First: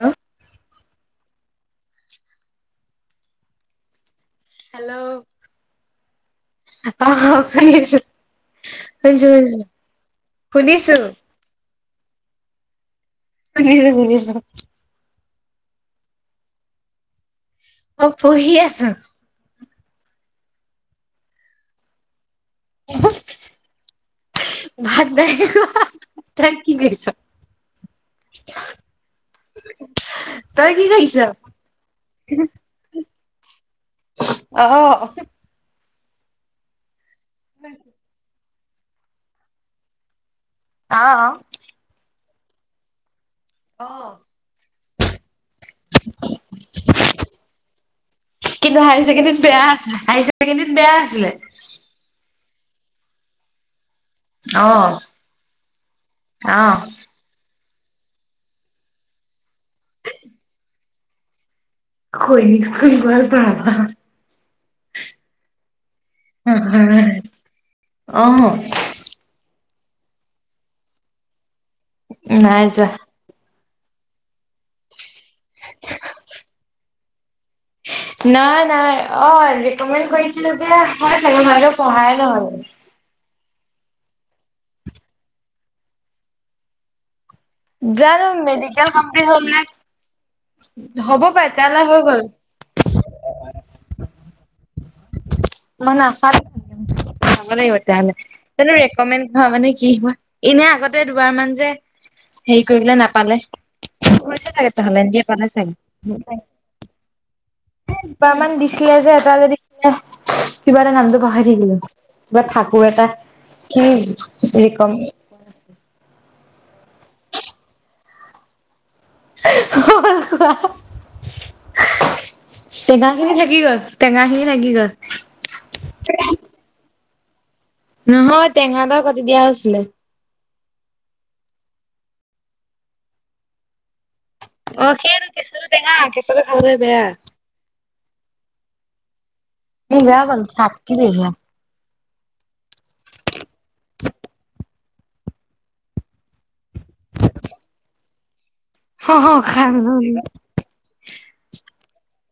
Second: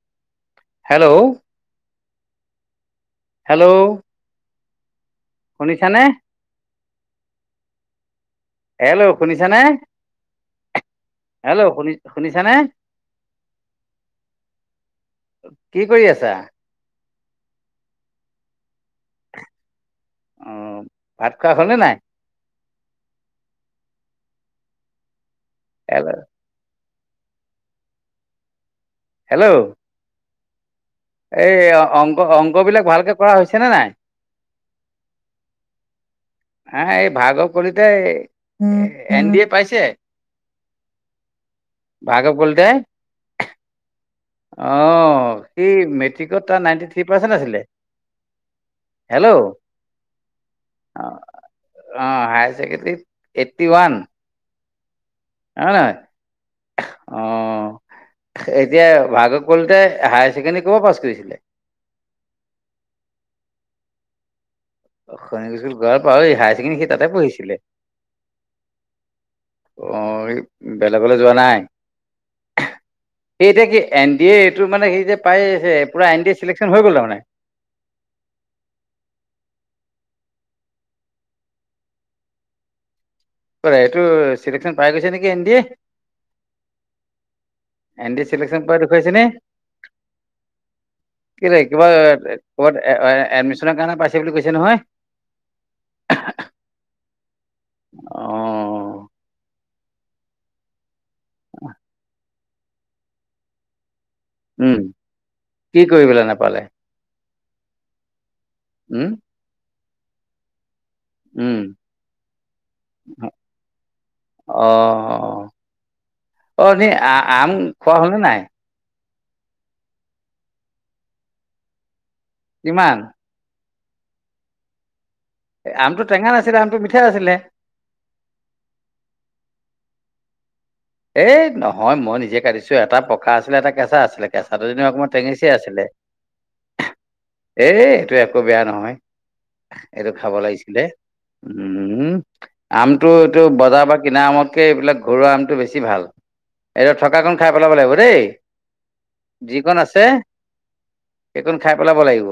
হা? Hello, hello. Hello, শুনিছানে অ শুনি আচো। শুনিছো- হেল্ল' শুনিছো, শুনিছানে শুনিছো। হেল্ল' শুনি শুনিছানে? উম শুনিছোঁ- শুনিছোঁ। কি কৰি আছা? অ পঢ়ি আছো। অ ভাত খোৱা হলনে নাই? উমহুম, ভাত নাই খোৱা। [unintelligible] তাত কি কৰিছ? হেল্ল'। তই কি কৰিছ? এই অংক -অংক বিলাক ভালকে কৰা হৈছে নে নাই? অ অ। হে এই ভাৰ্গব কলিতাই এন ডি এ পাইছে? অ। ভাৰ্গৱ কলিতাই? অ। অ সি মেট্ৰিকত তাৰ নাইনটি থ্ৰী পাৰ্চেন্ট আছিলে। কিন্তু হায় হেল্ল' ছেকেণ্ডৰীত বেয়া অ আছিল হাই ছেকেণ্ডৰীত বেয়া আছিলে। অ হায়াৰ ছেকেণ্ডৰীত এইট্টি ওৱান। অ। হয়নে নহয়? অ অ এতিয়া ভাৰ্গৱ কলিতাই হায়াৰ ছেকেণ্ডৰী ক'ৰপা পাছ কৰিছিলে? সৈনিক স্কুল গোৱালপাৰাৰ পৰা। সৈনিক স্কুল গোৱালপাৰা অই সি হায় ছেকেণ্ডেৰী তাতে পঢ়িছিলে? অ। অ এই বেলেগলৈ যোৱা নাই? নাই যোৱা। এই এতিয়া কি এন ডি এ এইটো মানে সেই যে পাইছে পূৰা এন ডি এ চিলেকশ্যন হৈ গ'ল তাৰমানে নাই -নাই অ ৰিকমেণ্ড কৰিছিলে যে হয় চাগে পঢ়াই নহল এইটো চিলেকশচন পাই গৈছে নেকি N D A N D A জানো? চিলেকশ্যন পাই মেডিকেল দেখুৱাইছে কমপ্লিট হল নে হ'ব পাই তেতিয়াহলে হৈ গ'ল। ক'ত এ এডমিশনৰ কাৰণে পাইছে বুলি কৈছে নহয়। মই নাচালোঁ চাব লাগিব তেতিয়াহলে অ কিন্তু ৰেকমেণ্ হয় মানে কি হয় এনে আগতে দুবাৰ মান যে হেৰি কৰি পেলে নাপালে চাগে উম তেতিয়া হ'লে এন্ দি এ পালে কি কৰি পেলাই চাগে নাপালে দুবাৰ মান দিছিলে উম যে, এটা যে দিছিলে, কিবা এটা নামটো উম পাহৰি থাকিলো বা ঠাকুৰ এটা কি অ অ ৰিকম অ নি আ আম খোৱা হল নে নাই? হ হ কিমান থোৱা কিবা এইখিনি থাকি গল টেঙাখিনি থাকি গল এ আমটো টেঙা নাছিলে আমটো মিঠা আছিলে নহয় টেঙা দৰ কাটি দিয়া হৈছিলে এ নহয় মই নিজে কাটিছো এটা পকা আছিলে এটা কেঁচা আছিলে। কেঁচাটো অ এনেই অকণমান সেইটো টেঙিচিয়া কেঁচুটো আছিলে টেঙা কেঁচুটো খাবলৈ বেয়া এই এইটো একো বেয়া নহয় মোক এইটো বেয়া খাব পালো লাগিছিলে থাকিলে উম আমটো এইটো বজাৰ বা কিনা আমতকে এইবিলাক ঘৰুৱা আমটো বেছি বেছি ভাল এই থকা কণ খাই পেলাব লাগিব দেই সেয়া যিকণ আছে সেইকণ খাই পেলাব লাগিব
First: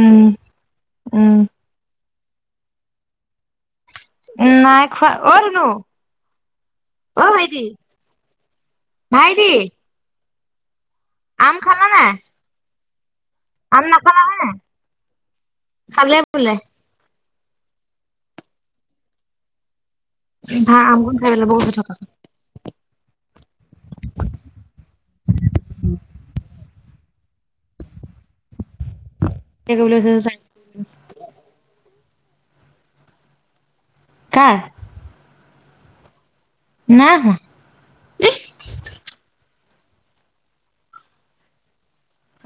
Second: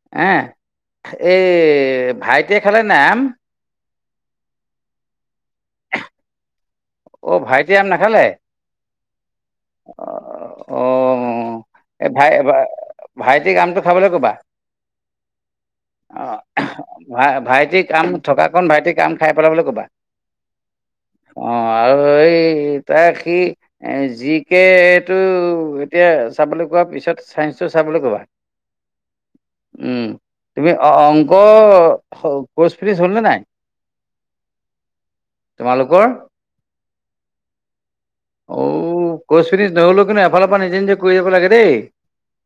উম হে উম এই ভাইটিয়ে খালে নাই আম নাই খোৱা অ ধুনু অ ভাইটি ভাইটিয়ে আম নাখালে? ভাইটি অ অ আম খালা নাই এই ভাই এবাৰ ভাইটিক আমটো আম খাবলৈ নাখালা কবা হয় খালে অ বোলে ভাই ভাইটিক আম থকা কন ভাইটিক আম খাই পেলাবলৈ কবা মিঠা আম না অ আৰু এই তাক সি এ জি কে এইটো এতিয়া চাহপানী খোৱাৰ পিছত চায়েঞ্চটো চাবলৈ ক'বা উ তুমি অ অং ক কোৰ্চ ফিনিচ হ'ল নে নাই কাৰ তোমালোকৰ নাইহোৱা অঔ কচ ফিনিজ নহলেও কিন্তু এফালৰ পৰা নিজে নিজে কৰি যাব লাগে দেই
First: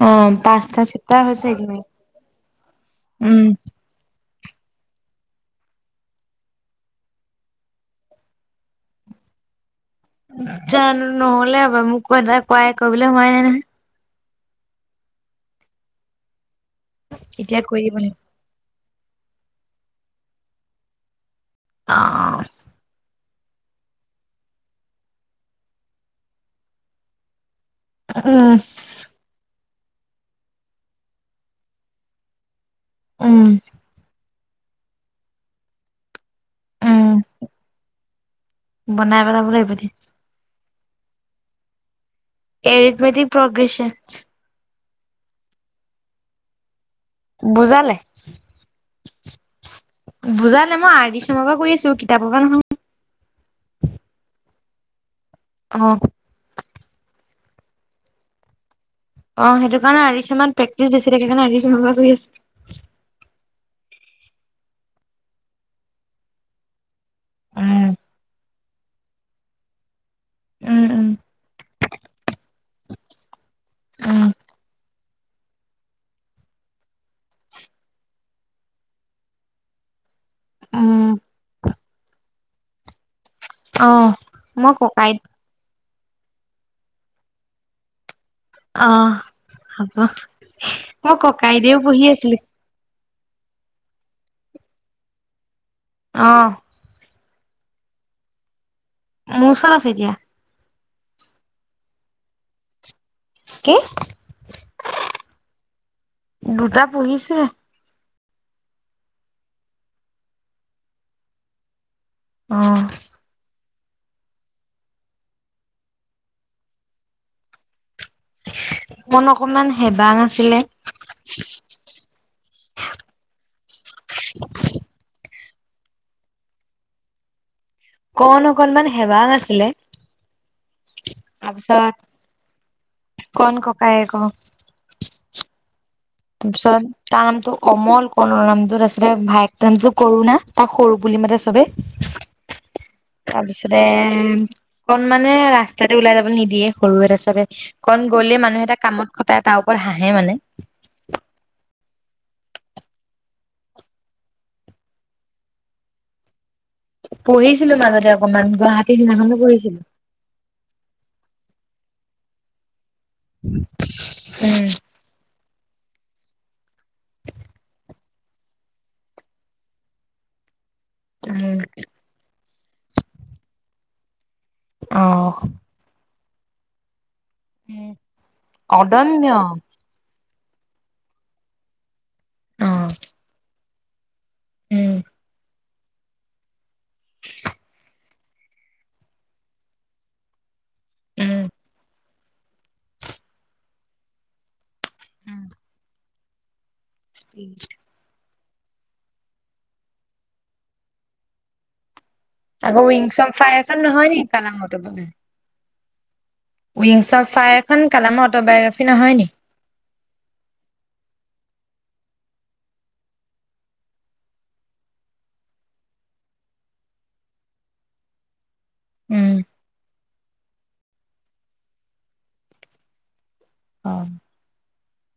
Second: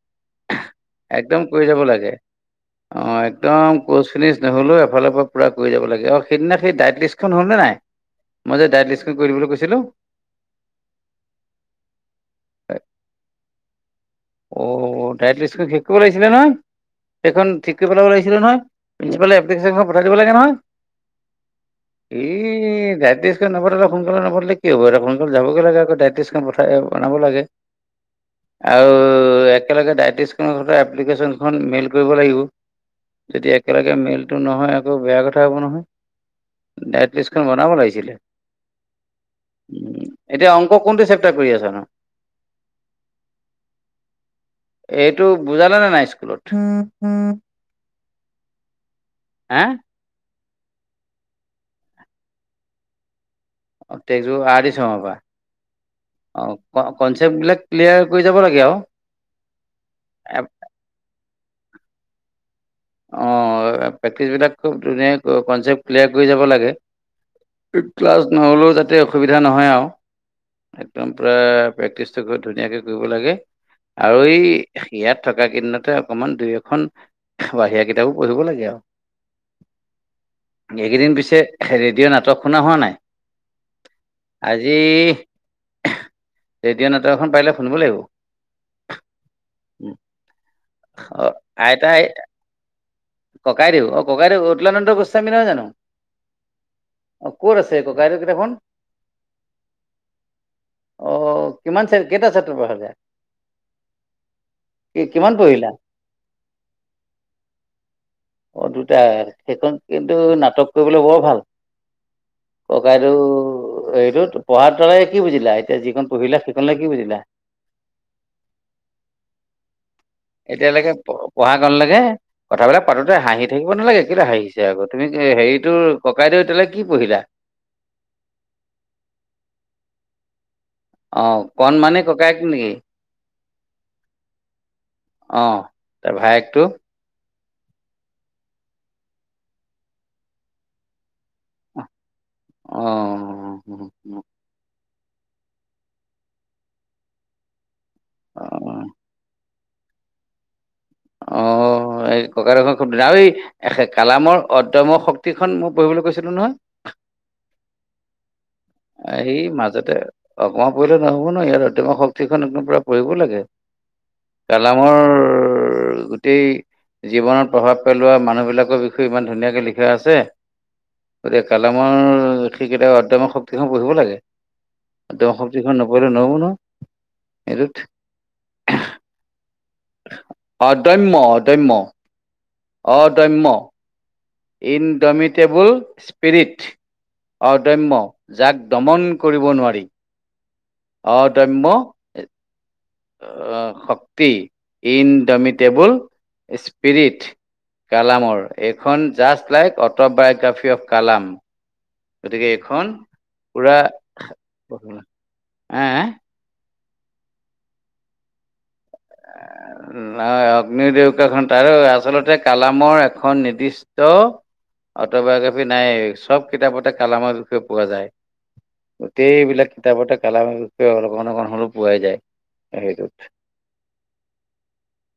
অ আহ পাঁচটা চেপ্তাৰ হৈছে একদম কৰি একেবাৰে যাব লাগে অ উম একদম ক'ৰ্চ ফিনজ নহ'লেও এফালৰ পৰা পুৰা কৰি যাব লাগে সেইদিনা সেই ডাইট লিষ্টখন হ'ল নে নাই মই যে ডাইট লিষ্টখন কৰি দিবলৈ কৈছিলো জানো নহ'লে হপাই মোক ক এটাই কোৱাই কৰিবলৈ কোৱাই নাই নহয় অ ডাইট লিষ্টখন শেষ কৰিব লাগিছিলে নহয় সেইখন এতিয়া ঠিক কৰি দিব পেলাব লাগিব লাগিছিলে নহয় প্ৰিঞ্চিপাললে এপ্লিকেশ্বন খন পঠাই দিব লাগে নহয় আক এই এই ডাইট লিষ্টখন নপথালে সোনকালে নপথালে কি হব দেখোন সোনকালে যাবগে লাগে আক ডাইট লিষ্টখন পঠাই বনাব লাগে উম আও ও একেলগে ডাইট লিষ্টখন লগত এপ্লিকেশ্বন খন মেইল কৰিব লাগিব উম তেতিয়া একেলগে এতিয়া মেইলটো নহয় আকৌ বেয়া কথা হ'ব নহয় উম ডাইটলিষ্টখন বনাব লাগিছিলে বনাই পেলাব লাগিব উ এতিয়া এতিয়া অংক কোনটো চেপ্টাৰ কৰি আছা নো এৰিথ মেটিক প্ৰগ্ৰেছনছ এইটো বুজালেনে নাই স্কুলত বুজালে হা বুজালে মই আৰ ডি শৰ্মাৰ পৰা কৰি আছো কিতাপৰ পৰা নহয় অ তেজো আৰ ডি শৰ্মা পৰা অ অ ক কনচেপ্ট বিলাক ক্লিয়াৰ কৰি যাব লাগে আও অ সেইটো কাৰণে আৰু আৰ ডি শৰ্মাত প্ৰেকটিচ বেছি থাকে সেইকাৰণে আৰ ডি শৰ্মাৰ পৰা কৰি আছো অ প্ৰেক্টিচ বিলাক খুব ধুনীয়াকে কনচেপ্ট ক্লিয়াৰ কৰি যাব লাগে উম ক্লাছ নহলেও যাতে অসুবিধা নহয় আও উম একদম পুৰা প্ৰেক্টিচটো ধুনীয়াকে কৰিব লাগে আৰু উম এই ইয়াত থকা কেইদিনতে অকমান দুই এখন। বাহিৰা কিতাপো পঢ়িব লাগে আৰু উম এইকেইদিন পিছে ৰেডিঅ' নাটকখন হোৱা নাই অ মই আজি ককাইত ৰেডিঅ নেওটাখন পাৰিলে শুনিব লাগিব। অ হব অ ককাইদেও বহি আছিলে। ককাইদেউ অ ককাইদেউ উতলানন্দ গোস্বামী নহয় জানো। অ, অ ক'ত আছে ককাইদেউ কিতাপ খন। মোৰ ওচৰত আছে এতিয়া। অ কিমান কেইটা চেপ্তাৰ পঢ়িলা কি? কি কিমান পঢ়িলা। দুটা পঢ়ী ছোহে। অ দুটা সেইখন কিন্তু নাটক কৰিবলৈ বৰ ভাল। অ ককাইদেউ এইটোত। ত পঢ়াৰ তালে কি বুজিলা এতিয়া যিখিনি পঢ়িলা সেইখিনিলে কি বুজিলা, মন অকমান হেবাং আছিলে এতিয়ালৈকে পঢ়া কন লেকে। কথাবিলাক পাতোতে হাঁহি থাকিব নালাগে কেলে হাঁহিছা আক তুমি হেৰিটোৰ ককাইদেউ এতিয়ালৈকে কি পঢ়িলা। কণ অকনমান হেৱা আছিলে। অঁ তাৰপিছত কণমানে ককায়েক নেকি? কণ ককায়েক অ। অঁ, তাৰ পিছত। তাৰ নামটো কমল, কৰ্ণল নামটো আে ভায়েক ত নামটো কৰুণা, তাক সৰু বুলি মাতে চবে। অ তাৰ পিছতে কন মানে ৰাস্তাতে ওলাই যাব নিদিয়ে সৰু তাপিচতে। কন গ'লে মানুহ অ' তাক কামত খটাই তাৰ ওপৰত হাঁহে মানে। অ [unintelligible] অই কালামৰ অদ্যম শক্তিখন মই পঢ়িবলৈ কৈছিলো নহয়। পঢ়িছিলো মাজতে অকমান গুৱাহাটীৰ এই সিনাখনো পঢ়িছিলো। মাজতে অকমান পঢ়িলে নহ'ব ন ইয়াৰ অদ্যমা শক্তিখন এখন পোৰা, পঢ়িব লাগে উম কালামৰ গোটেই, জীৱনত প্ৰভাৱ পেলোৱা মানুহবিলাকৰ বিষয়ে ইমান ধুনীয়াকে লিখা আছে। গতিকে উম কালামৰ সেইটা অদ্যমৰ শক্তিখন পঢ়িব লাগে অহ অদ্যম শক্তি, এখন নপঢ়িলে নহ'ব নহয়। এইটোত উম অদন্য, অদম্য অদম্য অদম্য, উম ইনডমিটেবোল স্পিৰিট অদম্য যাক দমন কৰিব নোৱাৰি উম অদম্য, শক্তি ইনডমিটেবোল স্পিৰিট- কালামৰ এইখন just like autobiography of Kalam গতিকে আকৌ এইখন উইংছ অফ ফায়াৰ পুৰা খন নহয়নি কালামৰ এ [unintelligible] উইংছ অফ ফায়াৰখন কালামৰ অট'বায়োগ্ৰাফ নহয় নেকি। উ, ন অগ্নিৰ দেউকাখন তাৰ আচলতে কালামৰ এখন নিৰ্দিষ্ট। অটবায়োগ্ৰাফি নাই চব কিতাপতে কালামৰ বিষয়ে পোৱা যায়। উম গোটেইবিলাক কিতাপতে কালামৰ বিষয়ে অকণমান অকণমান হলেও পোৱাই যায় সেইটোত। অ,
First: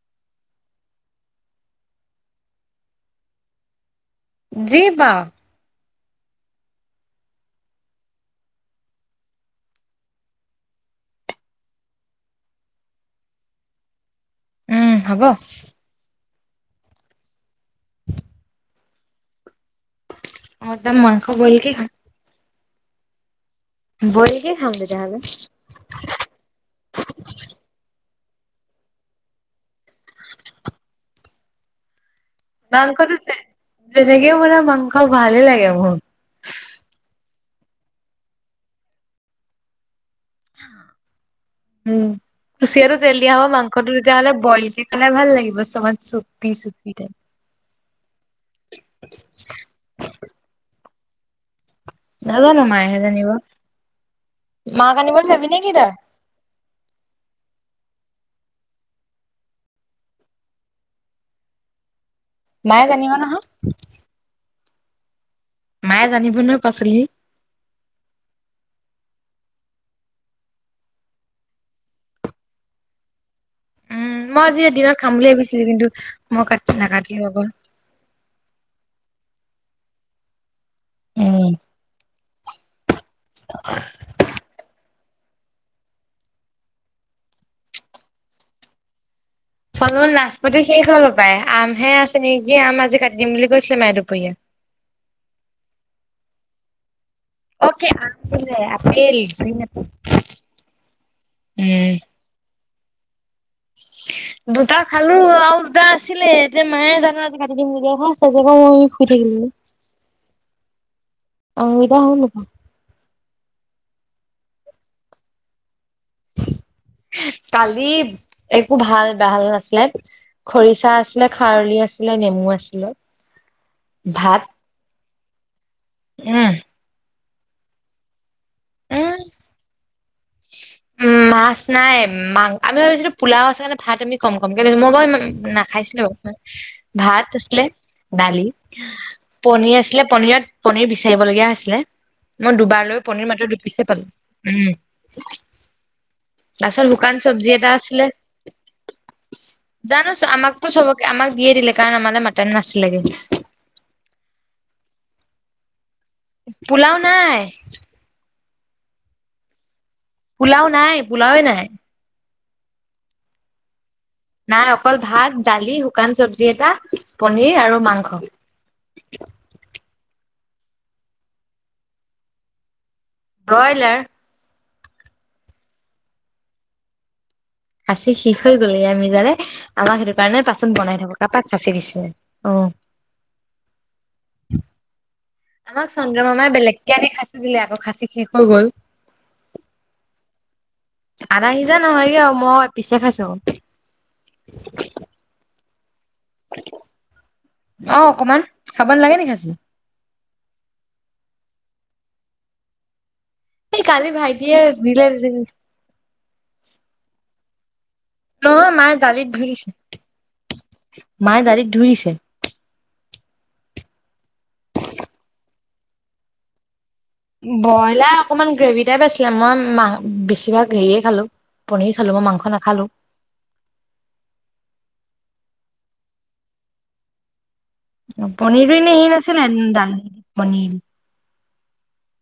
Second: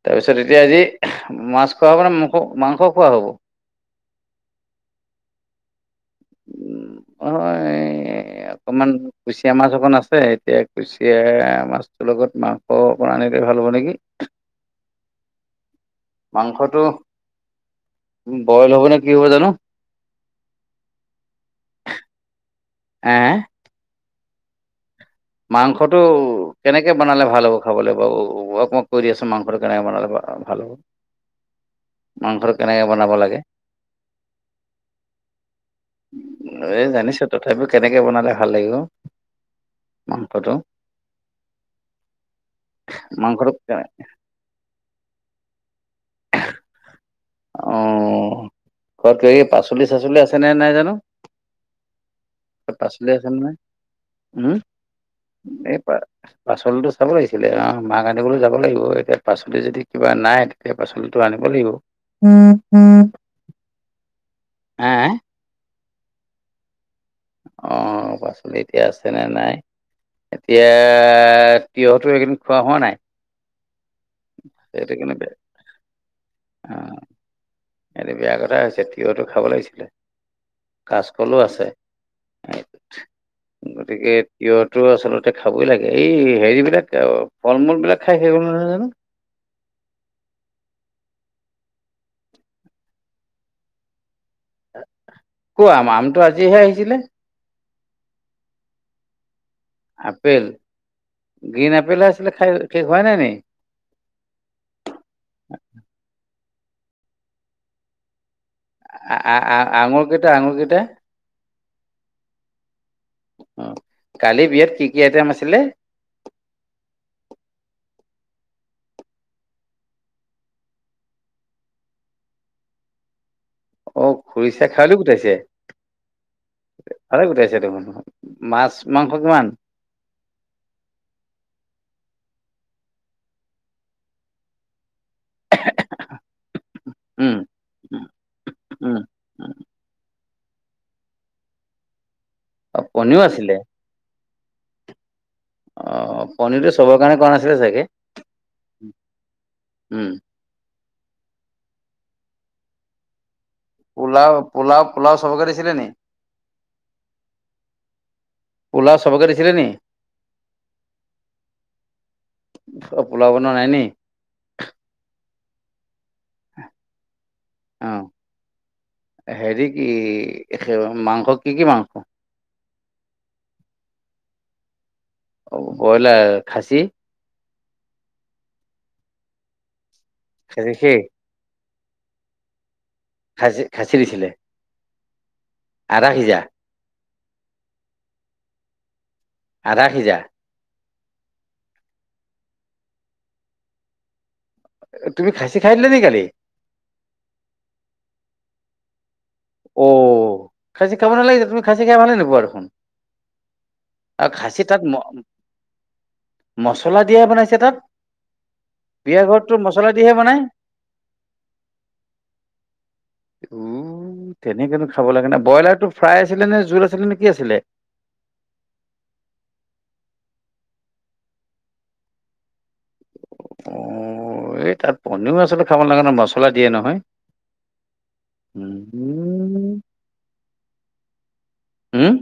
তাৰপিছত এতিয়া আজি, আহ মাছ খোৱা হব নে, মাস মাংস খোৱা হ'ব? জি পাও উম, অ, এ অকমান। কুচিয়া মাছ অকন আছে এতিয়া কুচিয়া মাছটোৰ লগত মাংস অকমান আনিলে ভাল হ'ব নেকি? [inaudible] উম হ'ব, মাংসটো বইল হ'ব নে কি হ'ব জানো। মই ত মাংস, বয়েল কে খাম। [inaudible] আহ, বইলকে খাম তেতিয়া হ'লে। মাংসটো কেনেকে বনালে ভাল হ'ব খাবলে বাৰু [unintelligible] কৈ দিয়াছোন মাংসটো কেনেকে বনালে ভাল হ'ব? মাংস মাংসটো যে যেনেকে বনাই মাংস ভালে লাগে মোক। এই জানিছোঁ তথাপিও কেনেকে বনালে ভাল লাগিব? মাংসটো উম, কুচিয়াটো তেল দিয়া হ'ব মাংসটো তেতিয়া হ'লে বয়লকে খালে ভাল লাগিব চমান চুপ। অ, তাকেয়ে পাচলি -চাচলি আছে নে নাই জানো? নাজানো তাত মায়েহে পাচলি আছে জানিব নে নাই উম, মাক আনিবলৈ যাবি নে কি এই তই পাচলি টো চাব লাগিছিলে অ, মাক আনিবলৈ যাব লাগিব এতিয়া পাচলি যদি কিবা নাই। সে পাচলিটো আনিব লাগিব মায়ে জানিব নহয়। [unintelligible] মায়ে জানিব নহয় পাচলি। অ, পাচলি এতিয়া আছে নে নাই? এতিয়া তিঁয়হতো এইকেইদিন খোৱা হোৱা নাই? উম, মই আজি এইটো দিনত খাম কিন্তু বুলি বেয়া ভাবিছিলোঁ কিন্তু মই কাট অ' নাকাটিলো আকৌ। এইটো বেয়া কথা হৈছে তিয়হটো খাব লাগিছিলে কাচকলো উম। আছে। [unintelligible] গতিকে তিঁয়হটো আচলতে খাবই লাগে এই হেৰিবিলাক ফল-মূল বিলাক খাই শেষ হ'ল নহয় জানো? ফল- মূল নাচপতি শেষ হল হপায় আমহে আছে নেকি আম আজি কাটি দিম বুলি কৈছিলে মাই দুপৰীয়া। কো আম আমটো আজিহে আহিছিলে। অকে আমটো লৈ আহ আপেল [unintelligible] আপেল গ্ৰীণ উম আপেলহে আছিলে খাই শেষ হোৱা নাই নি? দুটা খালোঁ আৰু দুটা আছিলে এতিয়া মায়ে জানে আজি কাটি দিম বুলি কৈ [unintelligible] আ‌‌ - আ -আ- আ আঙুৰ কেইটা -আঙুৰ কেইটা আঙুলিকেইটা হ'ল দেখোন। উম, কালি বিয়াত কি -কি আইটেম আছিলে? কালি একো ভাল ঢাল নাছিলে। খৰিচা আছিলে, খাৰলি আছিলে, নেমু আছিলে। অ, ভাত খুৰিচা খাৰলি গোটাইছে? উম। ভাল গোটাইছে দেখোন মাছ, মাংস উম। কিমান? উম, মাছ নাই মাং আমি ভাবিছিলোঁ পোলাও আছে কাৰণে ভাত আমি কম কম কে লৈছোঁ [unintelligible] নাখাইছিলো ভাত উম আছিলে উম দালি উম পনীৰ আছিলে পনীৰত‌ পনীৰ বিচাৰিব লগীয়া হৈছিলে মই দুবাৰ অ' লৈ পনীৰো পনীৰ মাত্ৰ আছিলে দুই পিচ হে পালোঁ উম। অ' পনীৰটো তাছত চবৰ শুকান কাৰণে কৰা চবজি নাছিলে এটা চাগে আছিলে। উম। জানো আমাকতো চবকে আমাক দিয়ে দিলে কাৰণ আমালে মটন নাছিলেগে। পোলাও- পোলাও -পোলাও চবকে দিছিলে নি? পোলাও নাই। পোলাও চবকে দিছিলে নি? পুলাও নাই পুলাওয়ে নাই। চব পোলাও বনোৱা নাই নি? নাই অকল ভাত দালি শুকান চব্জি এটা পনীৰ আৰু অ মাংস। হেৰি কি এখে মাংস কি- কি মাংস? ব্ৰইলাৰ অ কইলাৰ খাচী - আছে শেষ হৈ গল গে‌ আমি জানে আমাক সেইটো কাৰণে পাচন খাচী সেই বনাই থাকো তাপা খাচি দিছিলে অ। খাচি, খাচি দিছিলে। আমাক আধা সিজা চন্দ্ৰমামাই বেলেগকে আনি খাছি দিলে আকৌ খাচি শেষ হৈ গ'ল। আধা সিজা আদা সিজা নহয়গে আৰু মই এপিছে খাইছো। তুমি খাচী খাই দিলা নি কালি? অ অকমান খাব নালাগে নি খাচী অ খাচী খাব নালাগিছিল, তুমি খাচী খাই ভালে নোপোৱা দেখোন এই কালি আৰু ভাইটিয়ে খাচী তাত ম দিলে যেন মছলা দিয়াই বনাইছে তাত। নহয় মায়ে বিয়া দালিত ধুই ঘৰততো দিছে, মছলা দিহে বনাই মায়ে দালিত ধুই দিছে। অ তেনেকেনো খাব লাগে নে, ব্ৰ‌ইলাটো ফ্ৰাই আছিল নে জোল আছিলে নে। কি আছিলে? ব্ৰইলাৰ অকণমান গ্ৰেভি টাইপ আছিলে মই মা বেছিভাগ হেৰিয়ে খালো পনীৰ খালো মই মাংস নাখালো। অ এই তাত পনিৰও আচলতে খাব নেলাগে নহয় মচলা দিয়ে নহয়। উম, পনিৰো এনেহি নাছিলে দাল পনিৰ। হুম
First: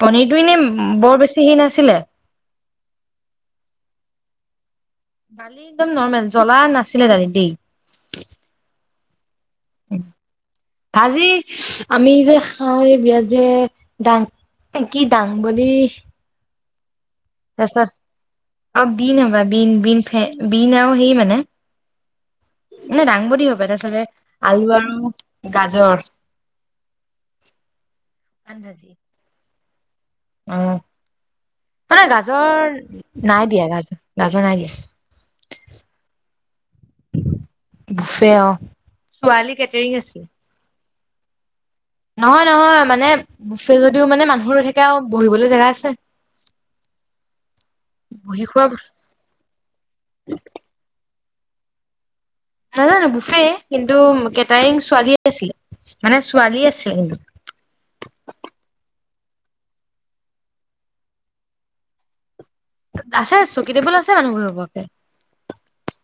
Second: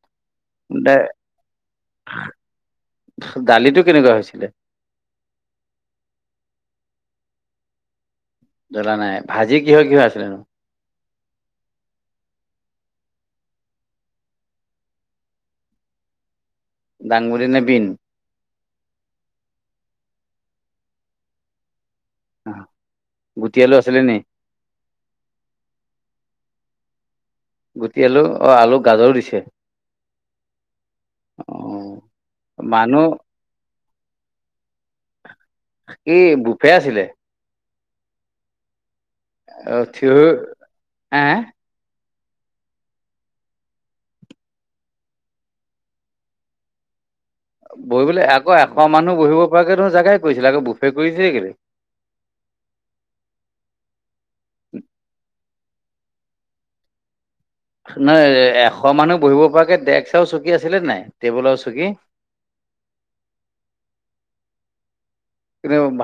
পনীৰতটো দা এনেই বৰ বেছি হে নাছিলে। দালিটো কেনেকুৱা হৈছিলে। দালি একদম নৰ্মেল জ্বলা নাছিলে দালিত দেই। জ্বলা নাই, ভাজি কিহৰ কিহৰ আছিলেনো। ভাজি আমি যে খাওঁ এই বিয়াত যে দাং- কি দাংবদী - দাংবদী নে বিন- অ বিন হ'বা বিন বিনে বিন আৰু সেই মানে- অ, ন দাংবদী গুটি হপায় আলু তাৰ আছিলে পাছতে নি? আলু আৰু গাজৰ। গুটি আলু অ শুকান আলু ভাজি গাজৰো দিছে। অ, অ' মানে গাজৰ মানুহ নাই দিয়া গাজৰ গাজৰ নাই দিয়া। কি বুফে আছিলে। বুফে অহ। অ থি এহ- নহয় -নহয় মানে বুফে যদিও মানে মানুহৰ ৰৈ থাকে আৰু বহিবলৈ জেগা আছে। [inaudible] বহিবলৈ বহি আকৌ খোৱা এশ বস্তু মানুহ বহিব পৰাকে ধৰ জাগাই কৰিছিলে আকৌ বুফে কৰিছে কেলে? নাজানো বুফে কিন্তু কেটাৰিং ছোৱালী আছিলে, মানে ছোৱালী আছিলে কিন্তু। নাহ এশ মানুহ বহিব পৰাকে ডেস্ক আৰু চকী আছিলে নাই টেবুল আৰু চকী। [inaudible] আছে চকী টেবুল আছে মানুহ বহিব পৰাকে। ৰ [unintelligible]